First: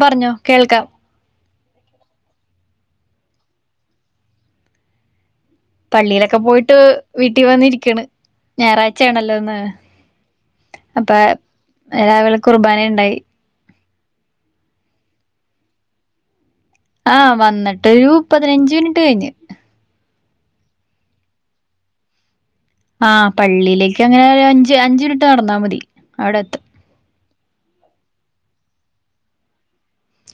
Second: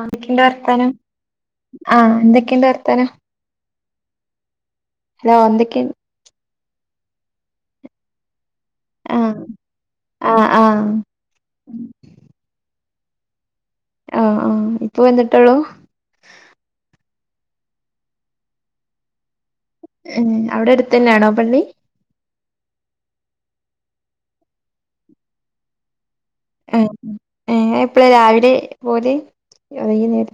എന്തൊക്കെ പറഞ്ഞോ ഇണ്ട് കേൾക്കാം വർത്താനം ആ എന്തെക്കെ ഇണ്ട് വർത്താനം ഹലോ ന്തേക്ക് ട്ടോ വീട്ടിൽ വന്ന് ഇരിക്കാണ് ഞായാറച്ചായാണെല്ലോ ആഹ് എന്ന് ആഹ് ആഹ് അപ്പോ രാവിലെ കൃപനഇണ്ടായി ആ ആ ഇപ്പോ വന്നിട്ടുള്ളൂ ആ വന്നിട്ട് ഒരു പതിനഞ്ചു മിനിറ്റ് കഴിഞ്ഞു ഉം അവിടെ അടുത്ത് തന്നെയാണോ പള്ളി ആ പള്ളിലേക്ക് അങ്ങനെ ഒരു അഞ്ച് അഞ്ച് മിനിറ്റ് നടന്നാൽ മതി അവിടെത്തും ഉം നീ അപ്പളാ രാവിലെ പോകല് അല്ലകിൽ നേരത്ത്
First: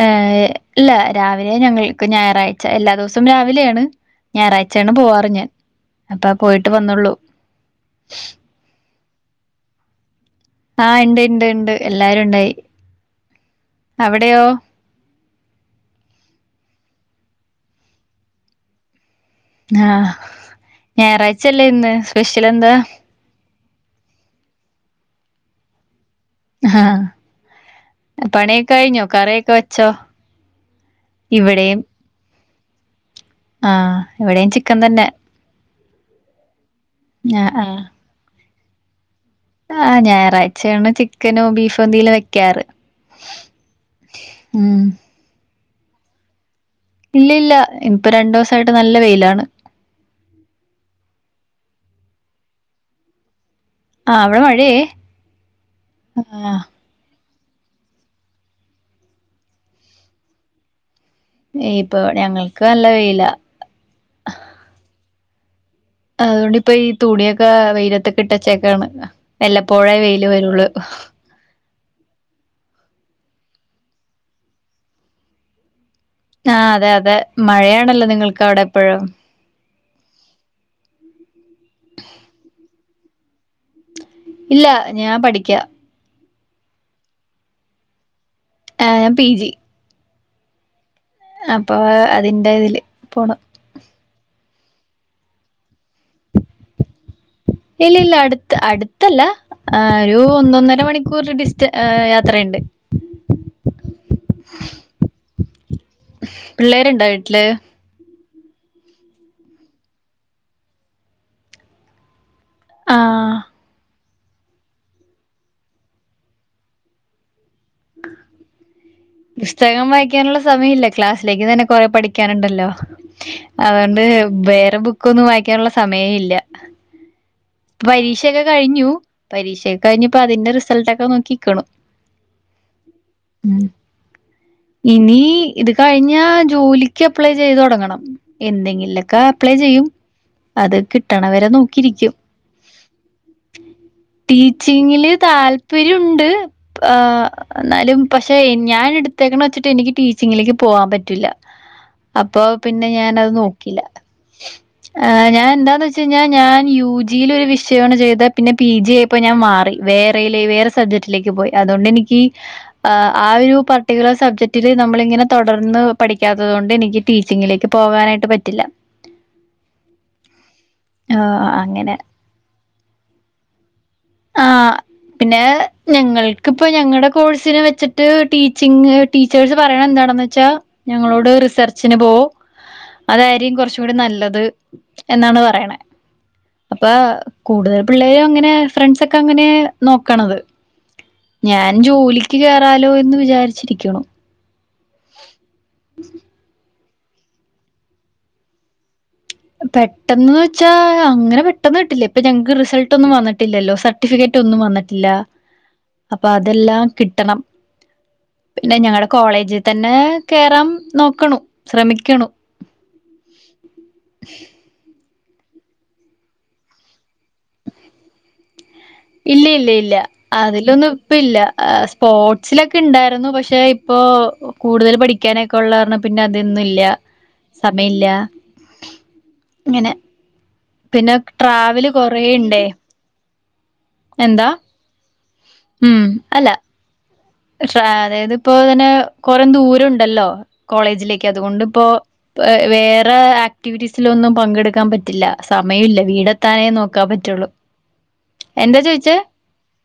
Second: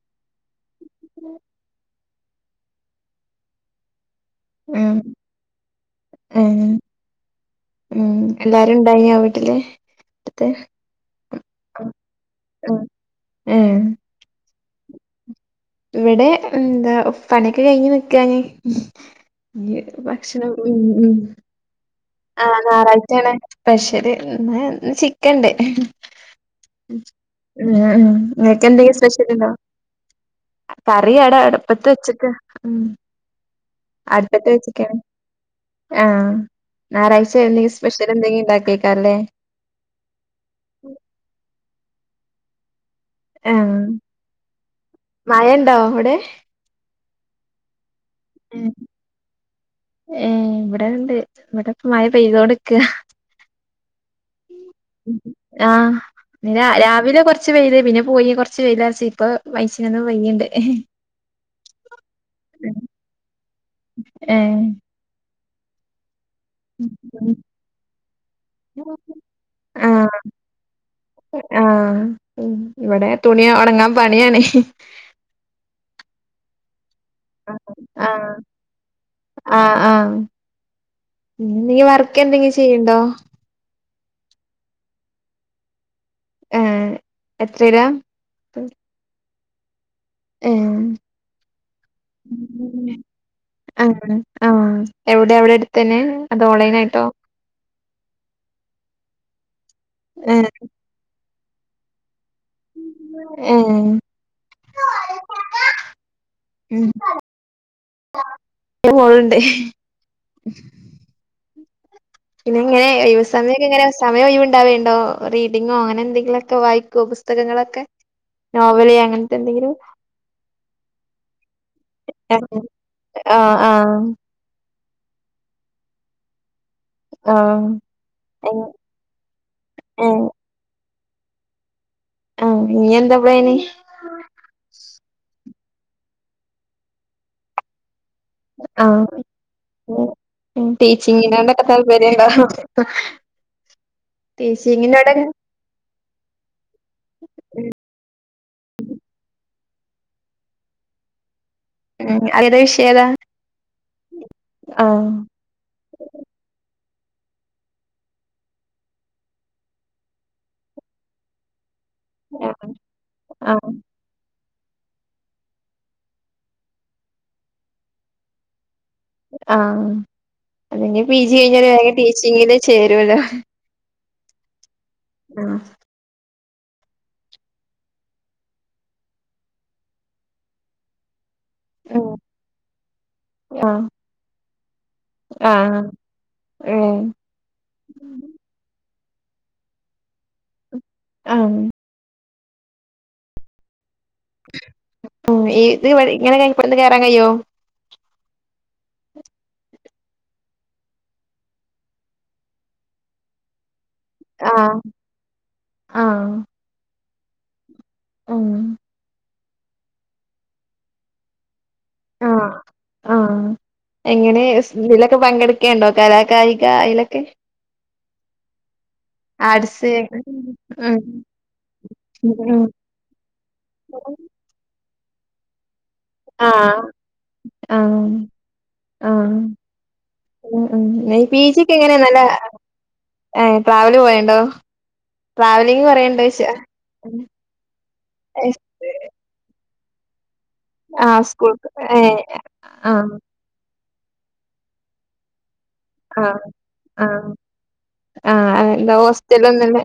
ആ ഇല്ല രാവിലെ ഞങ്ങൾ ഞാറാഴ്ച്ച എല്ലാ ദിവസം രാവിലെയാണ് ഞാറാഴ്ച്ചയാണ് ഉം പോകാർ ഞാൻ അപ്പോൾ ഉം പോയിട്ട് വന്നേള്ളൂ ണ്ടായോ വീട്ടിലെ ആഹ് ഇണ്ട് ഇണ്ട് ഇണ്ട് എല്ലാരും ഇണ്ടായി ഏഹ് അവിടെയോ ഇവിടെ എന്താ പണിയൊക്കെ കഴിഞ്ഞ് നിക്കാണ് ഇനി ആഹ് ഭക്ഷണം ഉം ഉം ഞാറാഴ്ച്ചഅല്ലേ എന്ന് ആഹ് ഞാറച്ചായാണ് സ്പെഷ്യലെ ഇന്ന് ചിക്കൻണ്ട് ആ ആഹ് ഉം നിനക്ക് പണിയൊക്കെ എന്തേലും കഴിഞ്ഞോ സ്പെഷ്യൽ ഉണ്ടോ കറിയൊക്കെ വെച്ചോ? കറി അവിടെ ഇവിടെയും അടുപ്പത്ത് വെച്ചേക്കാ ഉം ആഹ് അടുപ്പത്ത് ഇവിടെയും ചിക്കൻ തന്നെ ആഹ് ഞാറാഴ്ച്ച ആഹ് എന്തെകിലും ആഹ് സ്പെഷ്യൽ എന്തെങ്കിലും ഇണ്ട കേക്കല്ലേ ആഹ് ഞാറച്ചയാണ് ചിക്കനോ ബീഫ് എന്തെല് വെക്കാറ് ആഹ് ഉം മഴഇ ണ്ടൊ അവിടെ ഇല്ലില്ല ഉം ഉം ഏ ഇവിടെയുണ്ട് ഇവിടെ ഇപ്പം മയ പെയ്തോണ്ട്ക്കാ ആ അവിടെ മഴ ആ രാവിലെ കുറച്ച് ച്ച് വെയില് പിന്നെ പോയി കുറച്ചു വെയിലാച്ച് ഇപ്പോ [unintelligible] ഇപ്പോൾ ഞങ്ങൾക്ക് നല്ല വെയിലാ ഏഹ് അതുകൊണ്ട്പ്പ ഈ തുണിയൊക്കെ വെയിലത്തിട്ട് വെച്ചേക്കാണ് വല്ലപ്പോഴെ ആഹ് വെയില് വരോള്ളൂ ആഹ് ഇവിടെ തുണി ഉണങ്ങാൻ പണിയാണ് ആ അതെ അ തെ മഴയാണല്ലോ നിങ്ങൾക്ക് അവിടെ എപ്പോഴും ആ നീ വർക്ക് എന്തെങ്കിലും ചെയ്യേണ്ടോ ഇല്ല ഞാൻ പഠിക്ക ഏ എത്രയിലാ ഏ പിജി ഏ അപ്പോ അതിന്റെ ഇതില് പോണ് ആ എവിടെ അവിടെ അടു ഇല്ലില്ല അടുഅടുത്തല്ല ആ ഏ ഒന്നൊന്നര മണിക്കൂർ ഡിസ് [inaudible] ത്ര [unintelligible] ണ്ട് ഏ പിള്ളേരുണ്ട് വീട്ടില് ഒരു മോളുണ്ട് ആ [unintelligible] സമയ ഒയിവാവണ്ടറീഡിങ് അങ്ങനെയന്തങ്കിലുമൊക്കെ വായിക്കൂ പുസ്തകങ്ങളൊക്കെ ക്ക നോവല് അ പുസ്തകം വായിക്കാനുള്ള സമയമില്ല ക്ലാസിലേക്ക് തന്നെ കുറെ പഠിക്കാൻ ആഹ് ഉണ്ടല്ലോ അതുകൊണ്ട് ആഹ് ബ വേറെ ബുക്ക് ഒന്നും വായിക്കാനുള്ള സമയമില്ല ആഹ് പരീക്ഷയൊക്കെ കഴിഞ്ഞു പരീക്ഷയൊക്കെ കഴിഞ്ഞ് അതിന്റെ റിസൾട്ട് ക്ക നോക്കിക്കണ ഉം ഇനിയെന്താ പ്ലാൻ ഇനി ഇത് കഴിഞ്ഞ ജോലിക്ക് അപ്ലൈ ചെയ്തു തുടങ്ങണം ആഹ് എന്തെങ്കിലുമൊക്കെ അപ്ലൈ ചെയ്യും അത് കിട്ടണവരെ ടീച്ചിങ്ങിനോടൊക്കെ നോക്കിയിരിക്കും താല്പര്യണ്ടോ ടിച്ചിങ്ങിൽ ടീച്ചിങ്ങിനോടെ താല്പര്യണ്ട് ഉഹ് എന്നാലും പക്ഷേ ഞാൻ എടുത്തേക്ക്ണ വെച്ചിട്ട് എനിക്ക് ടീച്ചിങ്ങിലേക്ക് പോകാൻ പറ്റൂല്ല ഉം അപ്പൊ, അതേതാ പിന്നെ വിഷയേതാ ഞാൻ അത് നോക്കിയില്ല. ആഹ് ഞാൻ എന്താന്ന് വെച്ചുകഴിഞ്ഞാൽ, ഞാൻ യു ജിൽ ഒരു വിഷയാണൂ ചെയ്തെ പിന്നെ പി ജി ആയപ്പോ ഞാൻ മാറി വേറെയിലേ വേറെ സബ്ജക്റ്റിലേക്ക് പോയി അത് അതോണ്ട് എനിക്ക് ആ ഒരു ആഹ് പാർട്ടികുലാർ സബ് ഇത് നമ്മൾ ഇങ്ങനെ തുടർന്ന് പഠിക്കാത്തത് കൊണ്ട് എനിക്ക് ടീച്ചിങ്ങിലേക്ക് പോകാനായിട്ട് പറ്റില്ല അഹ് അല്ലെങ്കിൽ പിജി ആഹ് കയിഞ് അങ്ങനെ വേഗോ ടീച്ചി ചി [unintelligible] ൽ ചേരുവലോ ആ പിന്നെ ഞങ്ങൾ ഇപ്പോ ഞങ്ങളടെ കോഴ്സിനെ വെച്ചിട്ട് ടീച്ചിംഗ്, ടീച്ചേഴ്സ് പറയുന്നത് എന്താണെന്ന് വെച്ചാ ഞങ്ങളോട് റിസ്ക് ചർചിൻ ഉം പോവു അതായിരി ആഹ് കുറച്ചുകൂടി നല്ലത് എന്നാണ് പറയണേ. ആഹ് അപ്പോ ഉം കൂടുതൽ പിള്ളേരും അങ്ങനെ ഫ്രണ്ട്‌സ് ഒക്കെ അങ്ങനെ നോക്കണത് ആഹ് ഞാൻ ജോലി എനിക്ക് കയറാലോ എന്ന് വിചാരിച്ചിരിക്കോ അപ്പോ ഏത് വഴി ഞാൻ [unintelligible] ഇന്ന് കേറാൻ കയ്യോ പെട്ടെന്ന് വെച്ച അങ്ങനെ പെട്ടെന്ന് കിട്ടില്ലെ ഇപ്പോ ഞങ്ങക്ക് റിസൾട്ട് ഒന്നും വന്നിട്ടില്ലല്ലോ സ ഫിക്കറ്റ് ഒന്നും ആഹ് വന്നിട്ടില്ല അപ്പോ ആഹ് അതെല്ലാം കിട്ടി ട്ടണം ഉം പിന്നെ ഞങ്ങളെ കോളേജ് താന്നെ കേറാം നോക്കണം ആഹ് ആഹ് എ എങ്ങനെ എസ് നില് പങ്കെടുക്കേണ്ടോ കലാകായിക ആയിലൊക്കെ ഇല്ലേയില്ല ഇല്ല അതിലൊന്നും ഉം ഇപ്പൊല്ല്യ സ്പോർട്സിൽ ഉം ഒക്കെ ഇണ്ടായിരുന്നു പക്ഷേ ഇപ്പോൾ കൂടുതൽ പഠി ക്കെനെ കൊള്ളാർണം പിന്നെ അതൊന്നില്ല ആഹ് ആഹ് സമയല്ല ഇങ്ങനെ പിന്നെ [unintelligible] പീ ജി ട്രാവല് കെങ്ങനെ നല്ല കൊറേ ഇണ്ടേ ഏഹ് ട്രാവൽ പോഹേണ്ടോ എന്താ ട്രാവലിങ് കുറേണ്ടോയ്ച്ച [unintelligible] അതയത് ഇപ്പൊ തന്നെ കൊറെ ദുരോ ഉണ്ടല്ലോ ആഹ് കോളേജിലേക്ക് അതുകൊണ്ട് സ്കൂൾക്ക് ഇപ്പൊ ഏഹ് ആഹ് വേറെ ആക്ടിവിറ്റിസ് ലൊന്നും പങ്കടുക്കാൻ പറ്റില്ല സമയമില്ല ആഹ് വീടെത്താനേ നോക്കാൻ ആഹ് പറ്റുള്ളൂ ആഹ് എന്താ ആഹ് ചോയിച്ചേ ഹോസ്റ്റലൊന്ന് ല്ലെ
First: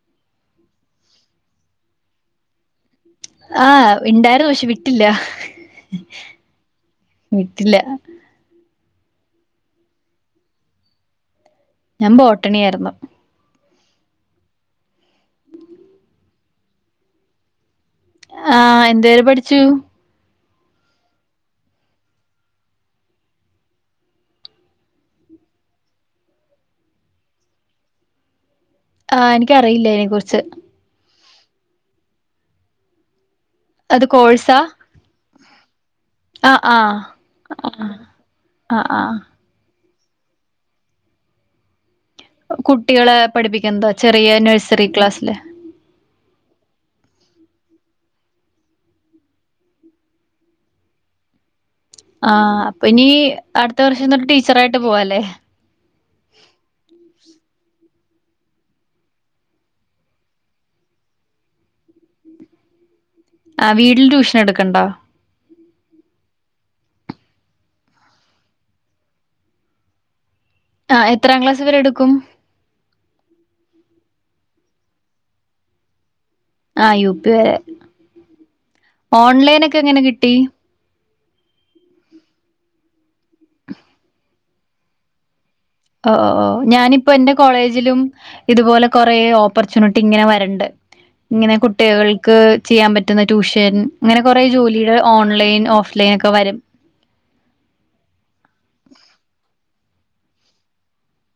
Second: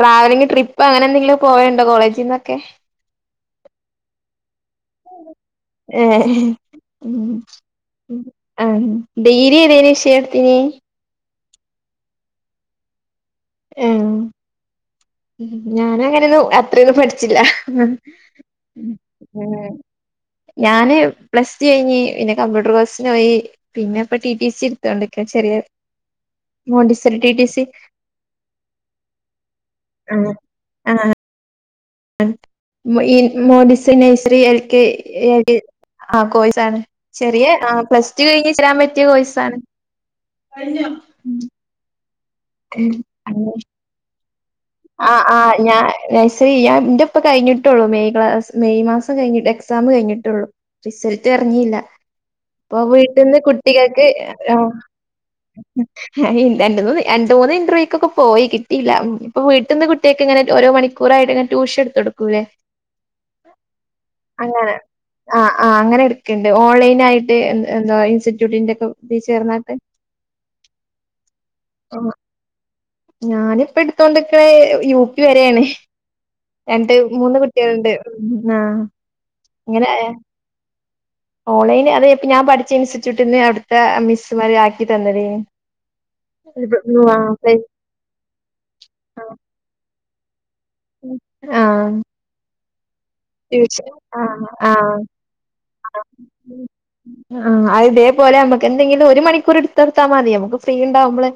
ട്രാവലിംഗ് ട്രിപ്പ്‌ അങ്ങനെന്തെങ്കിലും പോയേണ്ടോ കോളേജിന്നൊക്കെ ആഹ് ഇണ്ടായിരുന്നു പക്ഷെ വിട്ടില്ല ഏഹ് വിട്ടില്ല ആഹ് ഡീ ര്യേതേനി വിഷയട്ത്തീന്യേ ഞാൻ ബോട്ടണിയാർന്നു ഏഹ് ഞാൻ അങ്ങനൊന്നും അത്രയൊന്നും പഠിച്ചില്ല ആഹ് ആഹ് എന്ത് വരെ പഠിച്ചു ഞാന് പ്ലസ്ടു കഴിഞ്ഞ് പിന്നെ കമ്പ്യൂട്ടർ കോഴ്സിനോയി പിന്നെ ഇപ്പം ടി ടി സി എടുത്തോണ്ട്ക്ക ചെറിയ മോൻഡിസൽ ടി ടി സി ആഹ് എനിക്ക് അറിയില്ല അയിനെ കുറിച്ച് മൊ [unintelligible] യീൻ മോഡിസൻ അത് നഴ്‌സറി എൽ കോഴ്സാ കെ ഏ [unintelligible] [unintelligible] ആഹ് കോഴ്സാണ് ചെറിയ ആ ആഹ് പ്ലസ്ടു കഴിഞ്ഞ് ചേരാൻ ആഹ് പറ്റിയ ആഹ് കോഴ്സാണ് കഴിഞ്ഞോ കുട്ട്യേള് പഠിപ്പിക്കെന്തോ ചെ ഡിയാനുവേർസ് ആഹ് ആഹ് ഞാ നേഴ്സറി ഞാൻ എന്റ്റുപ്പം കഴിഞ്ഞി ട്ടൊള്ളു മെയ്‌ ക്ലാസ് മെയ്‌ മാസം കഴിഞ്ഞിട്ട് എക്സാം കഴിഞ്ഞിട്ടേ ഉള്ളൂ റിസൾട്ട്‌ എർങ്ങീല്ല ആഹ് ഇപ്പൊ അപ്പൊ ഇനി വീട്ടീന്ന് അടുത്ത കുട്ടികക്ക് വർഷം തൊട്ട് ആ ടീച്ചറായിട്ട് പോവാല്ലേ രണ്ട് മൂന്ന് രണ്ട് മൂന്ന് ഇന്റർവ്യൂ ക്കൊക്കെ പോയി കിട്ടീല്ല ഓ വീട്ടന്ന് കുട്ടികക്കെങ്ങനാ ഓരോ മണിക്കൂറായിട്ട് ഇങ്ങനെ ട്യൂഷൻ എടുത്ത് കൊടുക്കൂലേ ആഹ് വീട്ടിൽ ട്യൂഷൻ അങ്ങനെ എടുക്കണ്ടോ ആഹ് -ആഹ് അങ്ങനെ എടുക്ക തെ ഓൺലൈൻ ആയിട്ട് എ എന്തുവാ ഇൻസിറ്റ്യൂട്ടിന്റെ ഒക്കെ ഇതി ചേർന്നട്ട് ആഹ് എത്രാം ക്ലാസ്സ് വരെ എടുക്കും ഞാനിപ്പ എടുത്തോണ്ടിക്കണേ യു പി വരെയാണ് രണ്ട് ആഹ് യു പി മൂന്ന് വരെ കുട്ടികളുണ്ട് മ്മ് ആഹ് ഓൺലൈൻ ഒക്കെ ഇങ്ങനെ എങ്ങനെ കിട്ടി ഓൺലൈൻ അത് ഇപ്പ ഞാൻ പഠി ഇൻസ്റ്റിറ്റ്യൂട്ടിന്റെ അവിടത്തെ മിസ്സ്‌മാര് ആക്കി തന്നിര് ഒ ഓ ഓ ഞാനിപ്പം എന്റെ കോളേജില് ലും ഇതുപോലെ കൊറേ ഓപ്പർച്യൂണി ഇങ്ങനെ വരണ്ട് ഇങ്ങനെ കുട്ടികൾക്ക് ചെയ്യാൻ പ ടീച്ചർ ആ ആ ഓൺലൈൻ, ആ ഓഫ്‌ലൈൻ ഒക്കെ വരും. ആ അത് ഇതേപോലെ നമുക്ക് എന്തെങ്കിലും ഒരു മണിക്കൂർ എടുത്ത് കൊടുത്ത് മതി നമ്മക്ക് ഫ്രീ ഉണ്ടാവുമ്പോൾ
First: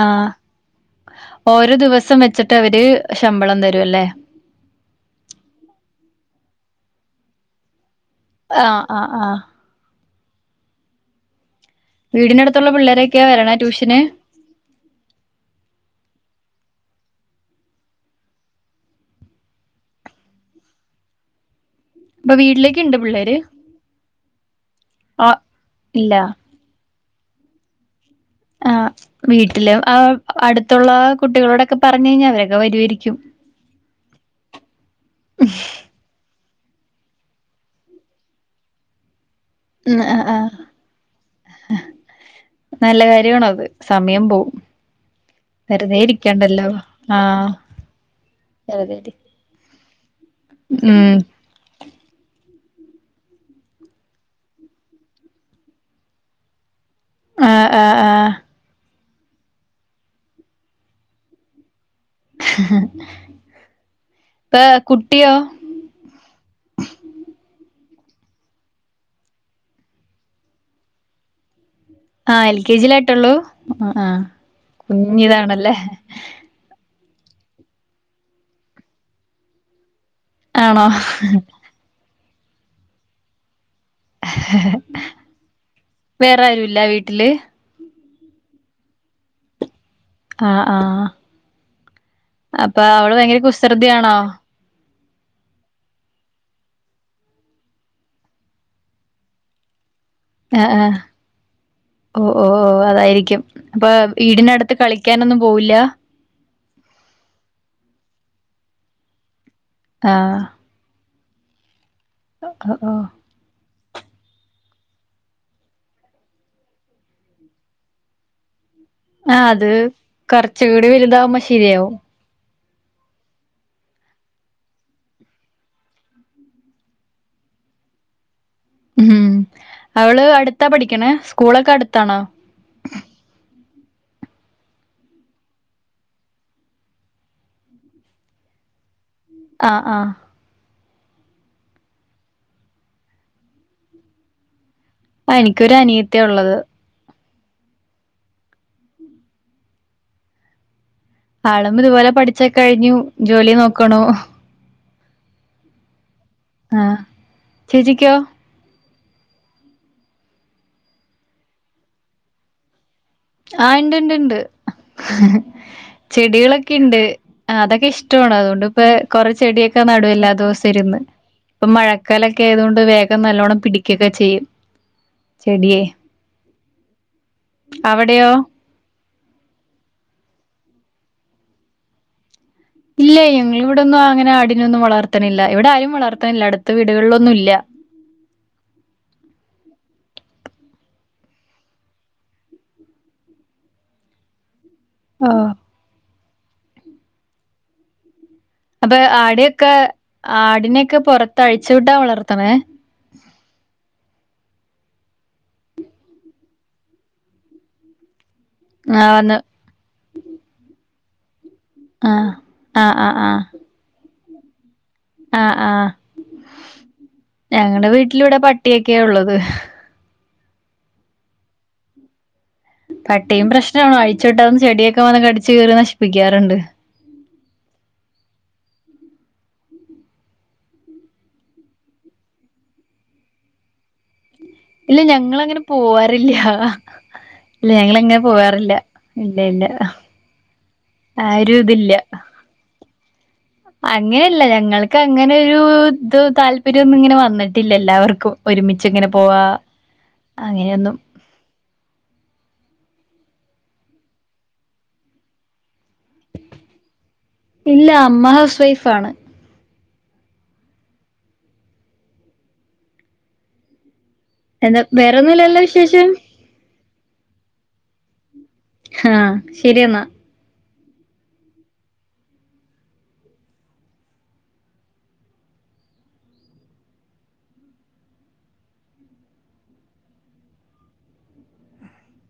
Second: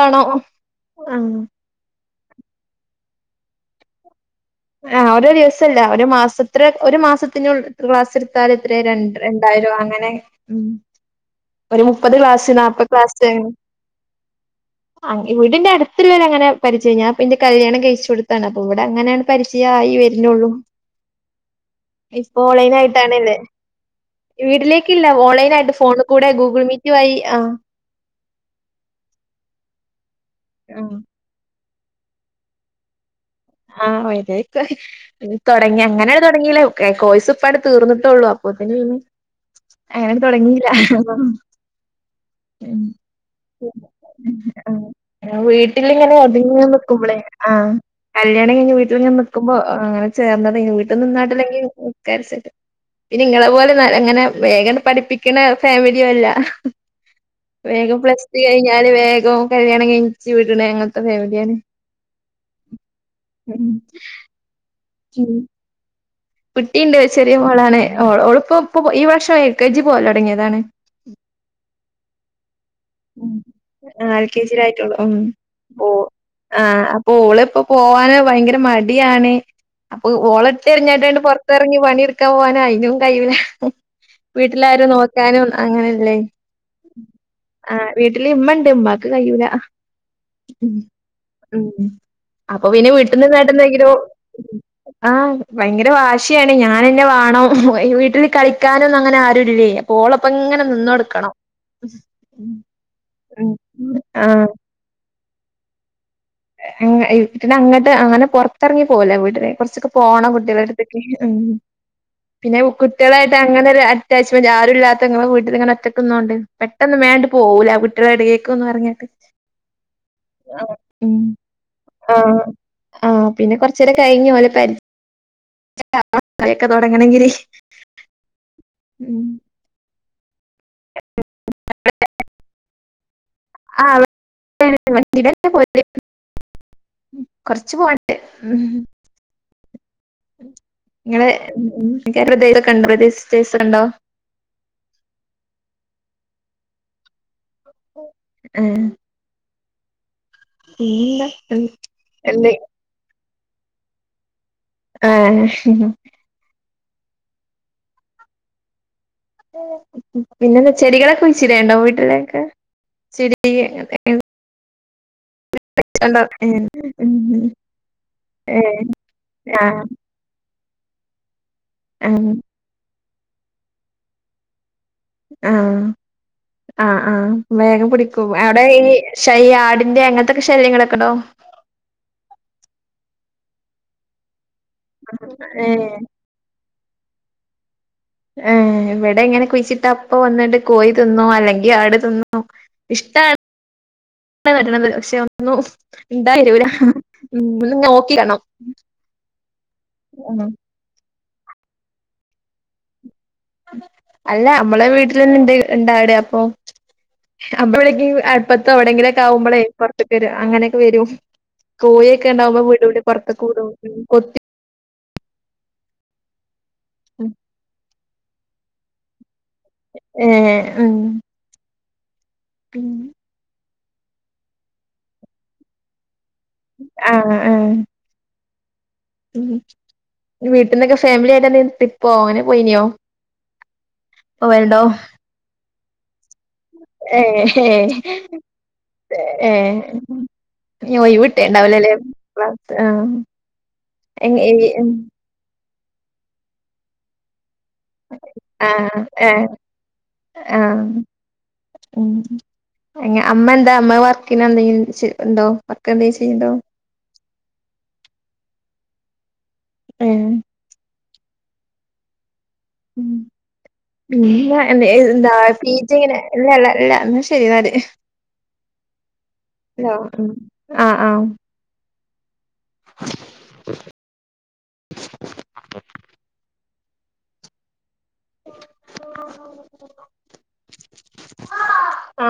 ആ ആഹ് ഓരോ ദിവസം വെച്ചിട്ട് അവര് ശമ്പളം തരും അല്ലേ അ ഓരോ ദിവസം അല്ല ഒരു മാസം ഇത്ര ഒരു മാസത്തുനുള്ളിൽ ഒരു ക്ലാസ്സ്‌ എടുത്താൽ എത്രെയാ ആഹ് ആഹ് രണ്ട് ആഹ്. രണ്ടായിരോ അങ്ങനെ ഉം ഒരു മുപ്പത് ക്ലാസ്സ്‌ വീടിനടുത്തുള്ള നാല്പത് ക്ലാസ്സ്‌ പിള്ളേരൊക്കെയാ കഴിയും വരണേ ട്യൂഷന്? ആ വീടിന്റെ അടുത്തുള്ളവര് അങ്ങനെ പഠിച്ച് കഴിഞ്ഞാൽ പിന്നെ കല്യാണം കഴിച്ച് കൊടുത്തതാണ് അപ്പോ ഇവിടെ അങ്ങനാണ് പരിജയം ആയി വരുന്നതേയുള്ളു അപ്പൊ ഇപ്പോ വീട്ടിലേക്ക്ണ്ട് ഓൺലൈനായിട്ട് പിള്ളേര്? ആണല്ലേ വീട്ടിലേക്കില്ല ആഹ് ഓൺലൈനായിട്ട് ഫോണിൽ ഇല്ല. കൂടി ഗൂഗിൾ മീറ്റ് വഴി ആഹ് ആ വീട്ടില് ആ അടുത്തുള്ള കുട്ടികളോടൊക്കെ പറഞ്ഞു കഴിഞ്ഞാൽ അവരൊക്കെ വരുവായിരിക്കും ആ വരു ആയിരിക്കും തുടങ്ങി അങ്ങനെ തുടങ്ങില്ല കോഴസ് ഇപ്പാ അങ്ങട് തീർന്നിട്ടുള്ളൂ അപ്പൊത്തേനും ഉം അങ്ങനെ ആഹ് ആഹ്. തുടങ്ങിയില്ല നല്ല കാര്യാണത്. സമയം പോവും. വെറുതെ വീട്ടിലിങ്ങിനെ ഒതുങ്ങി ഇരിക്കണ്ടല്ലോ നിക്കുമ്പോളെ ആഹ് കല്യാണം കഴിഞ്ഞ് വീട്ടിൽ ഇങ്ങനെ നിക്കുമ്പോ അങ്ങനെ ചേർന്നതേനു വീട്ടിൽ ഉം നിന്നാട്ടില്ലെങ്കിൽ [inaudible] പിന്നിങ്ങളെ പോലെ അങ്ങനെ വേഗം പഠിപ്പിക്കണ ഫാമിലിയും അല്ല ആഹ് ആഹ് വേഗം പ്ലസ് ആഹ് ടു കഴിഞ്ഞാല് വേഗം ഗോം കല്യാണം കഴിച്ച് വിടണ അങ്ങനത്തെ ഫാമിലിയാണ് ഉം [unintelligible] കുട്ടിയോ കുട്ടീണ്ട് ചെറിയ മോളാണ് ഓളിപ്പൊ ഇപ്പൊ ഈ വർഷം എൽ കെ ജി പോവൽ തുടങ്ങിയതാണ് ആ എൽ കെ ജിയിലായിട്ടൊള്ളൂ ആ ആഹ് എൽ കെ ജിയിലായിട്ടുള്ളൂ കുഞ്ഞീതാണല്ലേ ഓളിപ്പോ പോവാന് ഭയങ്കര മടിയാണ് അപ്പൊ ഓളെ എടുത്ത് ആണോ എറിഞ്ഞട്ടാണ്ട് പൊറത്തിറങ്ങി പണി എടുക്ക പോവാന് അയ്നും കയ്യൂല വീട്ടിലാരും നോക്കാനും അങ്ങനെല്ലേ വേറെ ആരുല്ല വീട്ടില് ആ വീട്ടില് ഇമ്മ ഉണ്ട് ഉമ്മാക്ക് കയ്യൂല ആ ആ അപ്പൊ പിന്നെ വീട്ടിന്ന് നിന്നിട്ടെന്തെങ്കിലും ആ ഭയങ്കര വാശ് ശിയാണ് ഞാനന്ന വാണം പോയി വീട്ടിൽ കളിക്കാനൊന്നും അങ്ങനാരും ഇല്ലേ അ ആ ഓ ഓ അതായിരിക്കും. അപ്പം ആഹ് വീടിനടുത്ത് കളി ക്കാനൊന്നും പൊവൂല? അങ്ങ് ഇത് ഇതിനു അങ്ങട്ട് പുറത്തിറങ്ങി പോകൂല വീടില് കൊറച്ചൊക്കെ പോണം ആഹ് കുട്ടികളുടെ അടുത്തേക്ക് ഉം പിന്നെ ഓ ഓ കുട്ട്യളായിട്ട് അങ്ങനെ ഒരു അ അറ്റാച്ച്മെൻറ് ആരുമില്ലാത്ത ങ്ങടെ വീട്ടിൽ ഇങ്ങനൊറ്റക്ക് നിന്നോണ്ട് പെട്ടെന്നിവൻ അങ്ങോട്ട് പോകൂല കുട്ട്യളെടേക്ക്ന്ന് പറഞ്ഞ് ആ അതു കൊറച്ചുകൂട് വലുതാവുമ്പം ശരിയാകും. ആ പിന്നെ കൊറച്ച് നേരം കയിഞ്ഞ് വന്ന് പ [inaudible] ഒക്കെ തൊടങ്ങണെങ്കില് ഉം അവള് അടുത് ത് പഠിക്കണേ സ്കൂളൊക്കെ അടുത്താണോ? ആ [inaudible] കുറച്ചു പോകാനുണ്ട് ആ ആ ഇങ്ങള് [unintelligible] അ എനിക്ക് ഒരനിയത്തിയ ഉള്ളത്. അ ആളും ഇതുപോലെ എന്തെ പഠിച്ചൊക്കെ കഴിഞ്ഞു. ജോലി നോക്കണൂ. ആ ആ ചേച്ചിക്കോ? പിന്നെ ന്താ ചെടികൾ ഒക്കെ വച്ചിട്ടുണ്ടോ വീട്ടിലേക്ക്. ആ ഇണ്ട് ഇണ്ട് ഇണ്ട് ഉണ്ടോ ചെടികൾ ഏഹ് ഒക്കെ ഇണ്ട് അതൊക്കെ ഇഷ്ടമാണ് അത്കൊണ്ട് കൊറെ ചെടി ഒക്കെ ആഹ് നടും എല്ലാ ദിവസവും ഇരുന്ന്. ഇപ്പം മഴക്കാലം ആഹ് ഒക്കെ ആയതുകൊണ്ട് വേ ഇപ്പം നല്ലോണം പിടിക്ക ഒക്കെ ചെയ്യും. ആ ചെടിയെ ആ ആ വേ പിടിക്കും. അവിടെയോ അവിടെ ഈ ശൈ ആടിന്റെ അങ്ങനത്തെ ഒക്കെ ശല്യങ്ങൾ ഒക്കെ ഉണ്ടോ? ഇല്ല ഞങ്ങളിവിടൊന്നും അങ്ങനെ ആടി നെ ഒന്നും വളർത്തണില്ല ഏഹ് ഇവിടാരും വളർത്തണില്ല അടുത്ത വീ കള്ളൊന്നുല്ല. ഏ ഇവിടെ ഇങ്ങനെ കുയിച്ചിട്ടാ അപ്പം വന്നെൻറെ കോയി തിന്നും അല്ലേങ്കി ആട് തിന്നും ഇഷ്ട [unintelligible] പക്ഷെ ആഹ് ഒന്നും [unintelligible] അപ്പം അവിടെയൊക്കെ ആടിനെയൊക്കെ പൊറ ത്ത് അഴിച്ച് വിട്ടാ വളർത്തണേ? അല്ല നമ്മളെ വിട്ടില് തെന്നണ്ട് ഉണ്ടാട് അപ്പോ അപ്പ വിളി ഇപ്പറത്തോ ആ അവിടെയെങ്കിലും വന്ന് ആകുമ്പളേ പുറത്തേക്ക് വരും. അങ്ങനെക്കെവരും. കോഴിയൊക്കെ ആഹ് ഉണ്ടാവുമ്പ വീട് വിട്ട് പുറത്തേക്ക വിടുവോ? കൊത്തി ആ ആ ഞങ്ങടെ വീ ട്ടിലിവിടെ പട്ടിയൊക്കെയാ ഉള്ളത്. ആ ഉം. പട്ടിയും പ്രശ്- അഴിച്ച് വിട്ടാ ചെടിയൊക്കെ വന്ന് കടിച്ച് കീറി നശിപ്പിക്കും. ആ ആ. വീട്ടിലെക്കെ ഫാമിലിയായിട്ട് തന്നെ പോയനേ പോയിനിയോ? ഇല്ലില്ല നിങ്ങനെപോ പോവാറില്ല. ഏ ഹേ ഇല്ല ഞങ്ങളങ്ങനെ പോവാറില്ല ഇല്ല ഏ ഇല്ല ഒഴിവ് ആ കിട്ടിട്ടുണ്ടാവില്ലല്ലേ- [unintelligible] അങ്ങനെല്ല ഞങ്ങൾക്കങ്ങനെ ഒരു തു താല്പര്യം ഒന്നിങ്ങനെ വന്നി ട്ടില്ല എല്ലാവർക്കും ആഹ് ഒന്നിച്ചിങ്ങനെ ഏഹ് പോവാം. ആഹ് അങ്ങനെയൊന്നും അമ്മ എന്താ അമ്മ വർക്ക് നെന്തേലും ചെയ്യു ഉണ്ടോ വർക്ക് എന്തേലും ചെയ്യുണ്ടോ? ഇല്ല അമ്മ ഹൗസ് വൈഫ് ആണ്. ഉം. ഉം പിന്നെ എന്താ വേറൊന്നുമില്ലല്ലോ പി ജി വിശേഷം ഇങ്ങനെ [unintelligible] ഇല്ല. എന്ന ശരി [unintelligible] ഹാ ശരിയെന്നാ ആ ആ [inaudible] ആ